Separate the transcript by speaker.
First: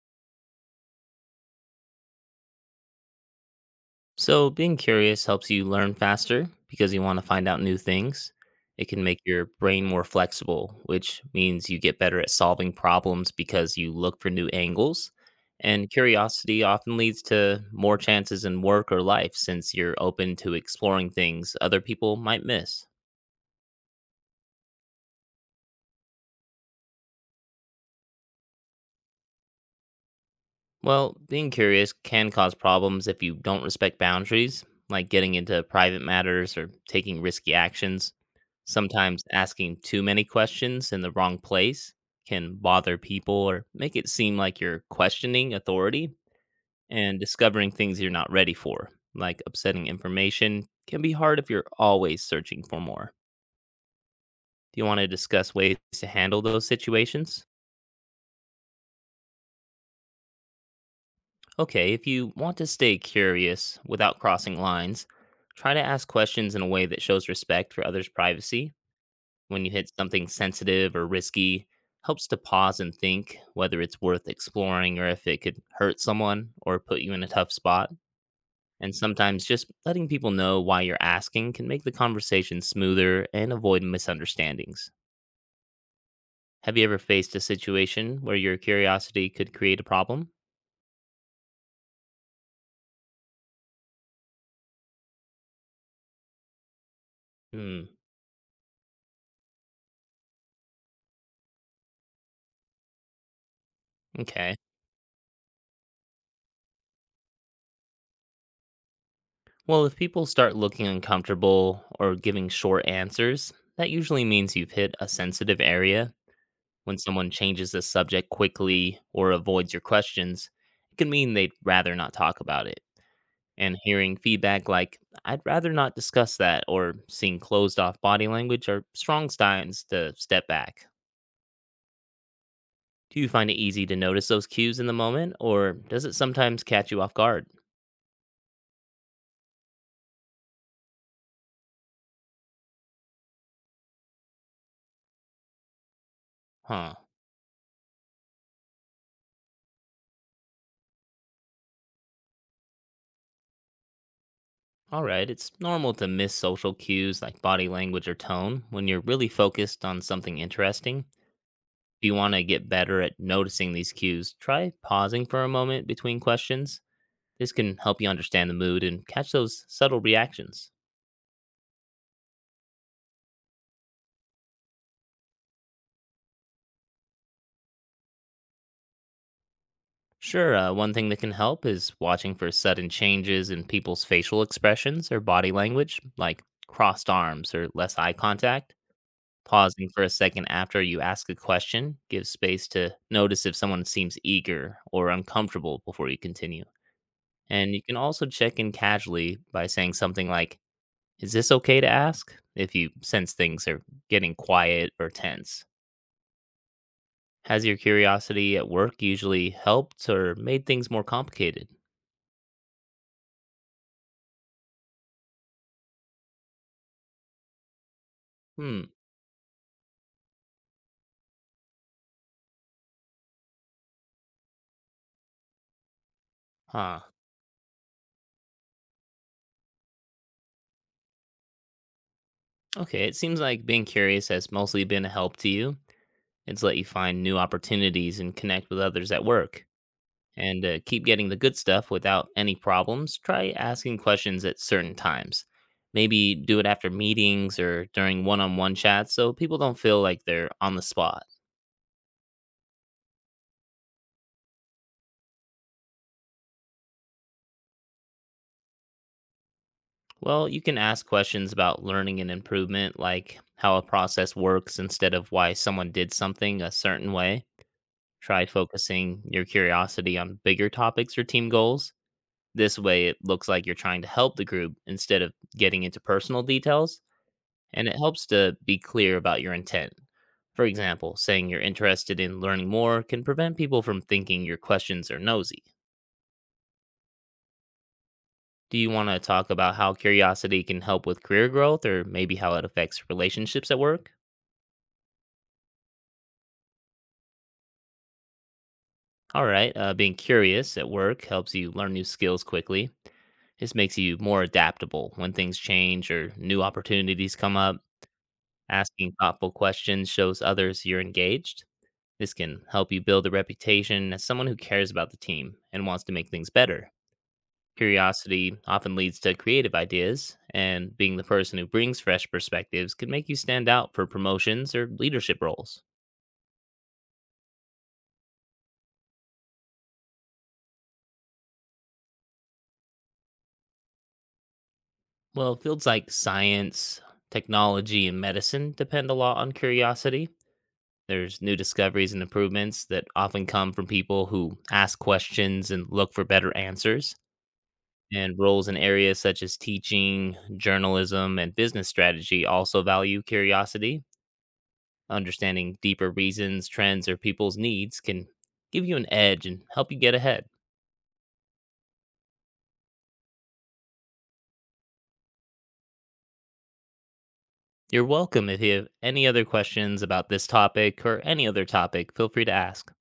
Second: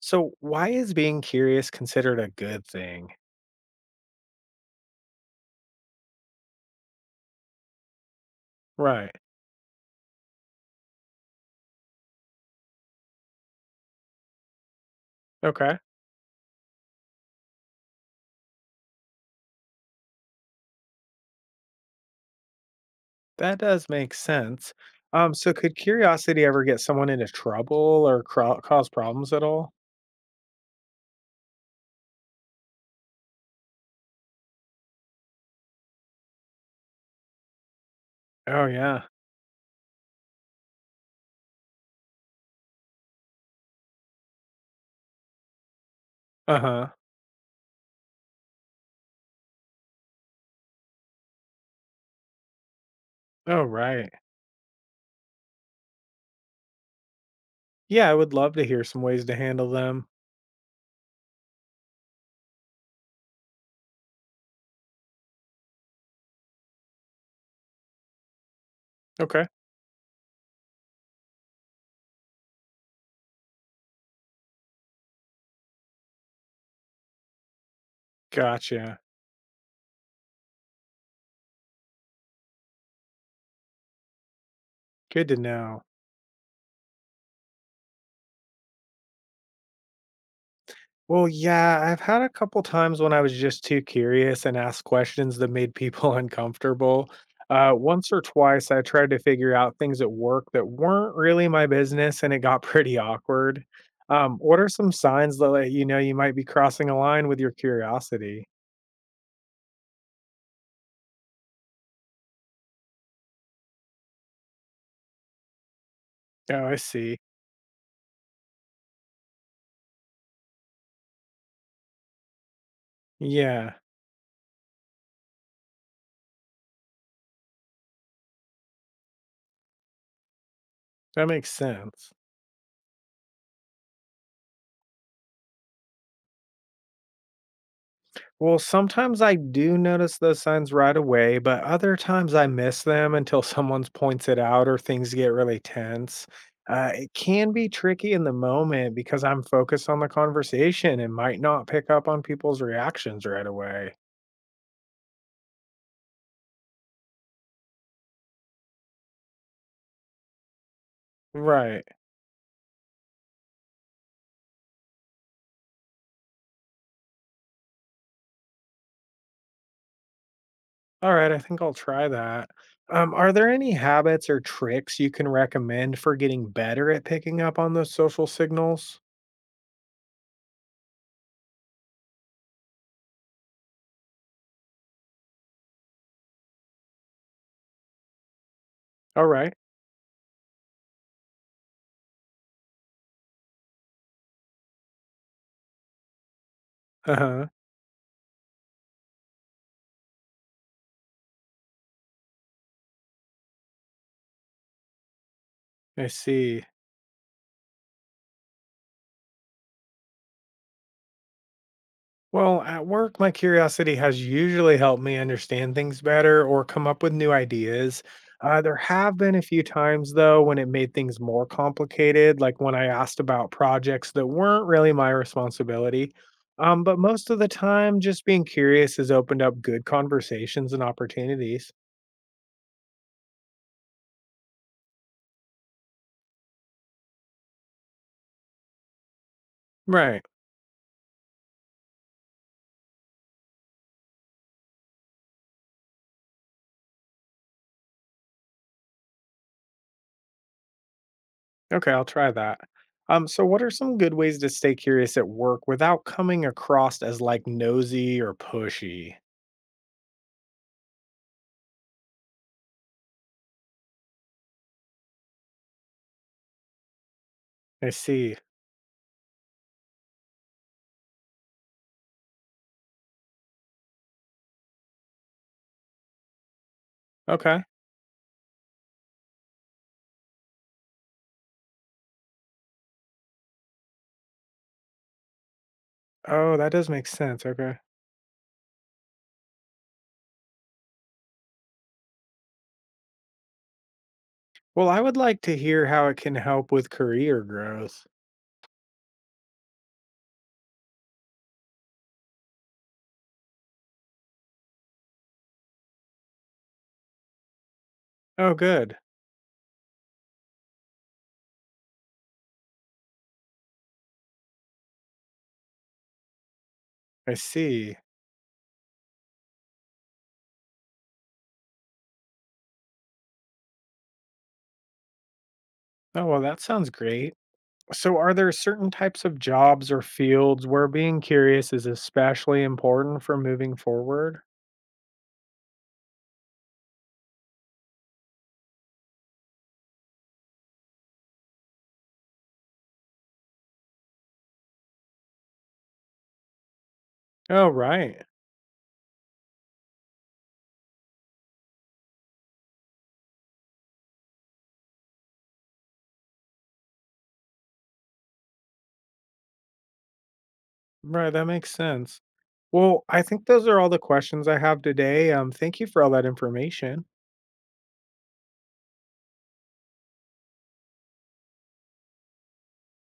Speaker 1: So, why is being curious considered a good thing?
Speaker 2: So, being curious helps you learn faster because you want to find out new things. It can
Speaker 1: Right.
Speaker 2: make your brain more flexible, which means you get better at solving problems because you look for new angles.
Speaker 1: Okay.
Speaker 2: And curiosity often leads to more chances in work or life since you're open to exploring things other people might miss.
Speaker 1: That does make sense. So could curiosity ever get someone into trouble or cause problems at all?
Speaker 2: Well, being curious can cause problems if you don't respect boundaries, like getting into private matters or taking risky actions.
Speaker 1: Oh, yeah.
Speaker 2: Sometimes asking too many questions in the wrong place can bother people or make it seem like you're questioning authority
Speaker 1: Uh huh.
Speaker 2: and discovering things you're not ready for, like upsetting information, can be hard if you're always searching for more.
Speaker 1: Oh, right.
Speaker 2: Do you want to discuss ways to handle those situations?
Speaker 1: Yeah, I would love to hear some ways to handle them.
Speaker 2: Okay, if you want to stay curious without crossing lines, try to ask questions in a way that shows respect for others' privacy.
Speaker 1: Okay.
Speaker 2: When you hit something sensitive or risky, helps to pause and think whether it's worth exploring or if it could hurt someone or put you in a tough spot. And
Speaker 1: Gotcha.
Speaker 2: sometimes just letting people know why you're asking can make the conversation smoother and avoid misunderstandings.
Speaker 1: Good to know.
Speaker 2: Have you ever faced a situation where your curiosity could create a problem?
Speaker 1: Well, yeah, I've had a couple times when I was just too curious and asked questions that made people uncomfortable.
Speaker 2: Hmm,
Speaker 1: Once or twice, I tried to figure out things at work that weren't really my business, and it got pretty awkward. Um,
Speaker 2: okay.
Speaker 1: what are some signs that let you know you might be crossing a line with your curiosity?
Speaker 2: Well, if people start looking uncomfortable or giving short answers, that usually means you've hit a sensitive area.
Speaker 1: Oh, I
Speaker 2: When
Speaker 1: see.
Speaker 2: someone changes the subject quickly or avoids your questions, it can mean they'd rather not talk about it.
Speaker 1: Yeah,
Speaker 2: And hearing feedback like, "I'd rather not discuss that," or seeing closed off body language are strong signs to step back.
Speaker 1: that makes sense.
Speaker 2: Do you find it easy to notice those cues in the moment, or does it sometimes catch you off guard?
Speaker 1: Well, sometimes I do notice those signs right away, but other times I miss them until someone points it out or things get really tense.
Speaker 2: Huh.
Speaker 1: It can be tricky in the moment because I'm focused on the conversation and might not pick up on people's reactions right away.
Speaker 2: All right, it's normal to miss social cues like body language or tone when you're really focused on something interesting.
Speaker 1: Right.
Speaker 2: If you want to get better at noticing these cues, try pausing for a moment between questions. This can help you understand the mood and catch those subtle reactions.
Speaker 1: All right. I think I'll try that. Are there any habits or tricks you can recommend for getting better at picking up on those social signals?
Speaker 2: Sure, one thing that can help is watching for sudden changes in people's facial expressions or body language, like crossed arms or less eye contact.
Speaker 1: All right.
Speaker 2: Pausing for a second after you ask a question gives space to notice if someone seems eager or uncomfortable before you continue.
Speaker 1: Uh huh.
Speaker 2: And you can also check in casually by saying something like, "Is this okay to ask?" if you sense things are getting quiet or tense.
Speaker 1: I see.
Speaker 2: Has your curiosity at work usually helped or made things more complicated?
Speaker 1: Well, at work, my curiosity has usually helped me understand things better or come up with new ideas. There
Speaker 2: Hmm,
Speaker 1: have been a few times, though, when it made things more complicated, like when I asked about projects that weren't really my responsibility. But
Speaker 2: huh.
Speaker 1: most of the time, just being curious has opened up good conversations and opportunities.
Speaker 2: Okay, it seems like being curious has mostly been a help to you. It's let you find new opportunities and connect with others at work.
Speaker 1: Right.
Speaker 2: And keep getting the good stuff without any problems, try asking questions at certain times. Maybe do it after meetings or during one on one chats so people don't feel like they're on the spot.
Speaker 1: Okay, I'll try that. What are some good ways to stay curious at work without coming across as like nosy or pushy?
Speaker 2: Well, you can ask questions about learning and improvement, like how a process works instead of why someone did something a certain way.
Speaker 1: I see.
Speaker 2: Try focusing your curiosity on bigger topics or team goals. This way, it looks like you're trying to help the group instead of getting into personal details,
Speaker 1: Okay.
Speaker 2: and it helps to be clear about your intent. For example, saying you're interested in learning more can prevent people from thinking your questions are nosy.
Speaker 1: Oh, that does make sense, okay.
Speaker 2: Do you want to talk about how curiosity can help with career growth or maybe how it affects relationships at work?
Speaker 1: Well, I would like to hear how it can help with career growth.
Speaker 2: All right, being curious at work helps you learn new skills quickly. This makes you more adaptable when things change or new opportunities come up.
Speaker 1: Oh, good.
Speaker 2: Asking thoughtful questions shows others you're engaged. This can help you build a reputation as someone who cares about the team and wants to make things better.
Speaker 1: I see.
Speaker 2: Curiosity often leads to creative ideas, and being the person who brings fresh perspectives can make you stand out for promotions or leadership roles.
Speaker 1: Oh, well, that sounds great. So, are there certain types of jobs or fields where being curious is especially important for moving forward?
Speaker 2: Well, fields like science, technology, and medicine depend a lot on curiosity. There's new discoveries and improvements that often come from people who ask questions and look for better answers.
Speaker 1: Oh, right.
Speaker 2: And roles in areas such as teaching, journalism, and business strategy also value curiosity. Understanding deeper reasons, trends, or people's needs can give you an edge and help you get ahead.
Speaker 1: Right, that makes sense. Well, I think those are all the questions I have today. Thank you for all that information.
Speaker 2: You're welcome. If you have any other questions about this topic or any other topic, feel free to ask.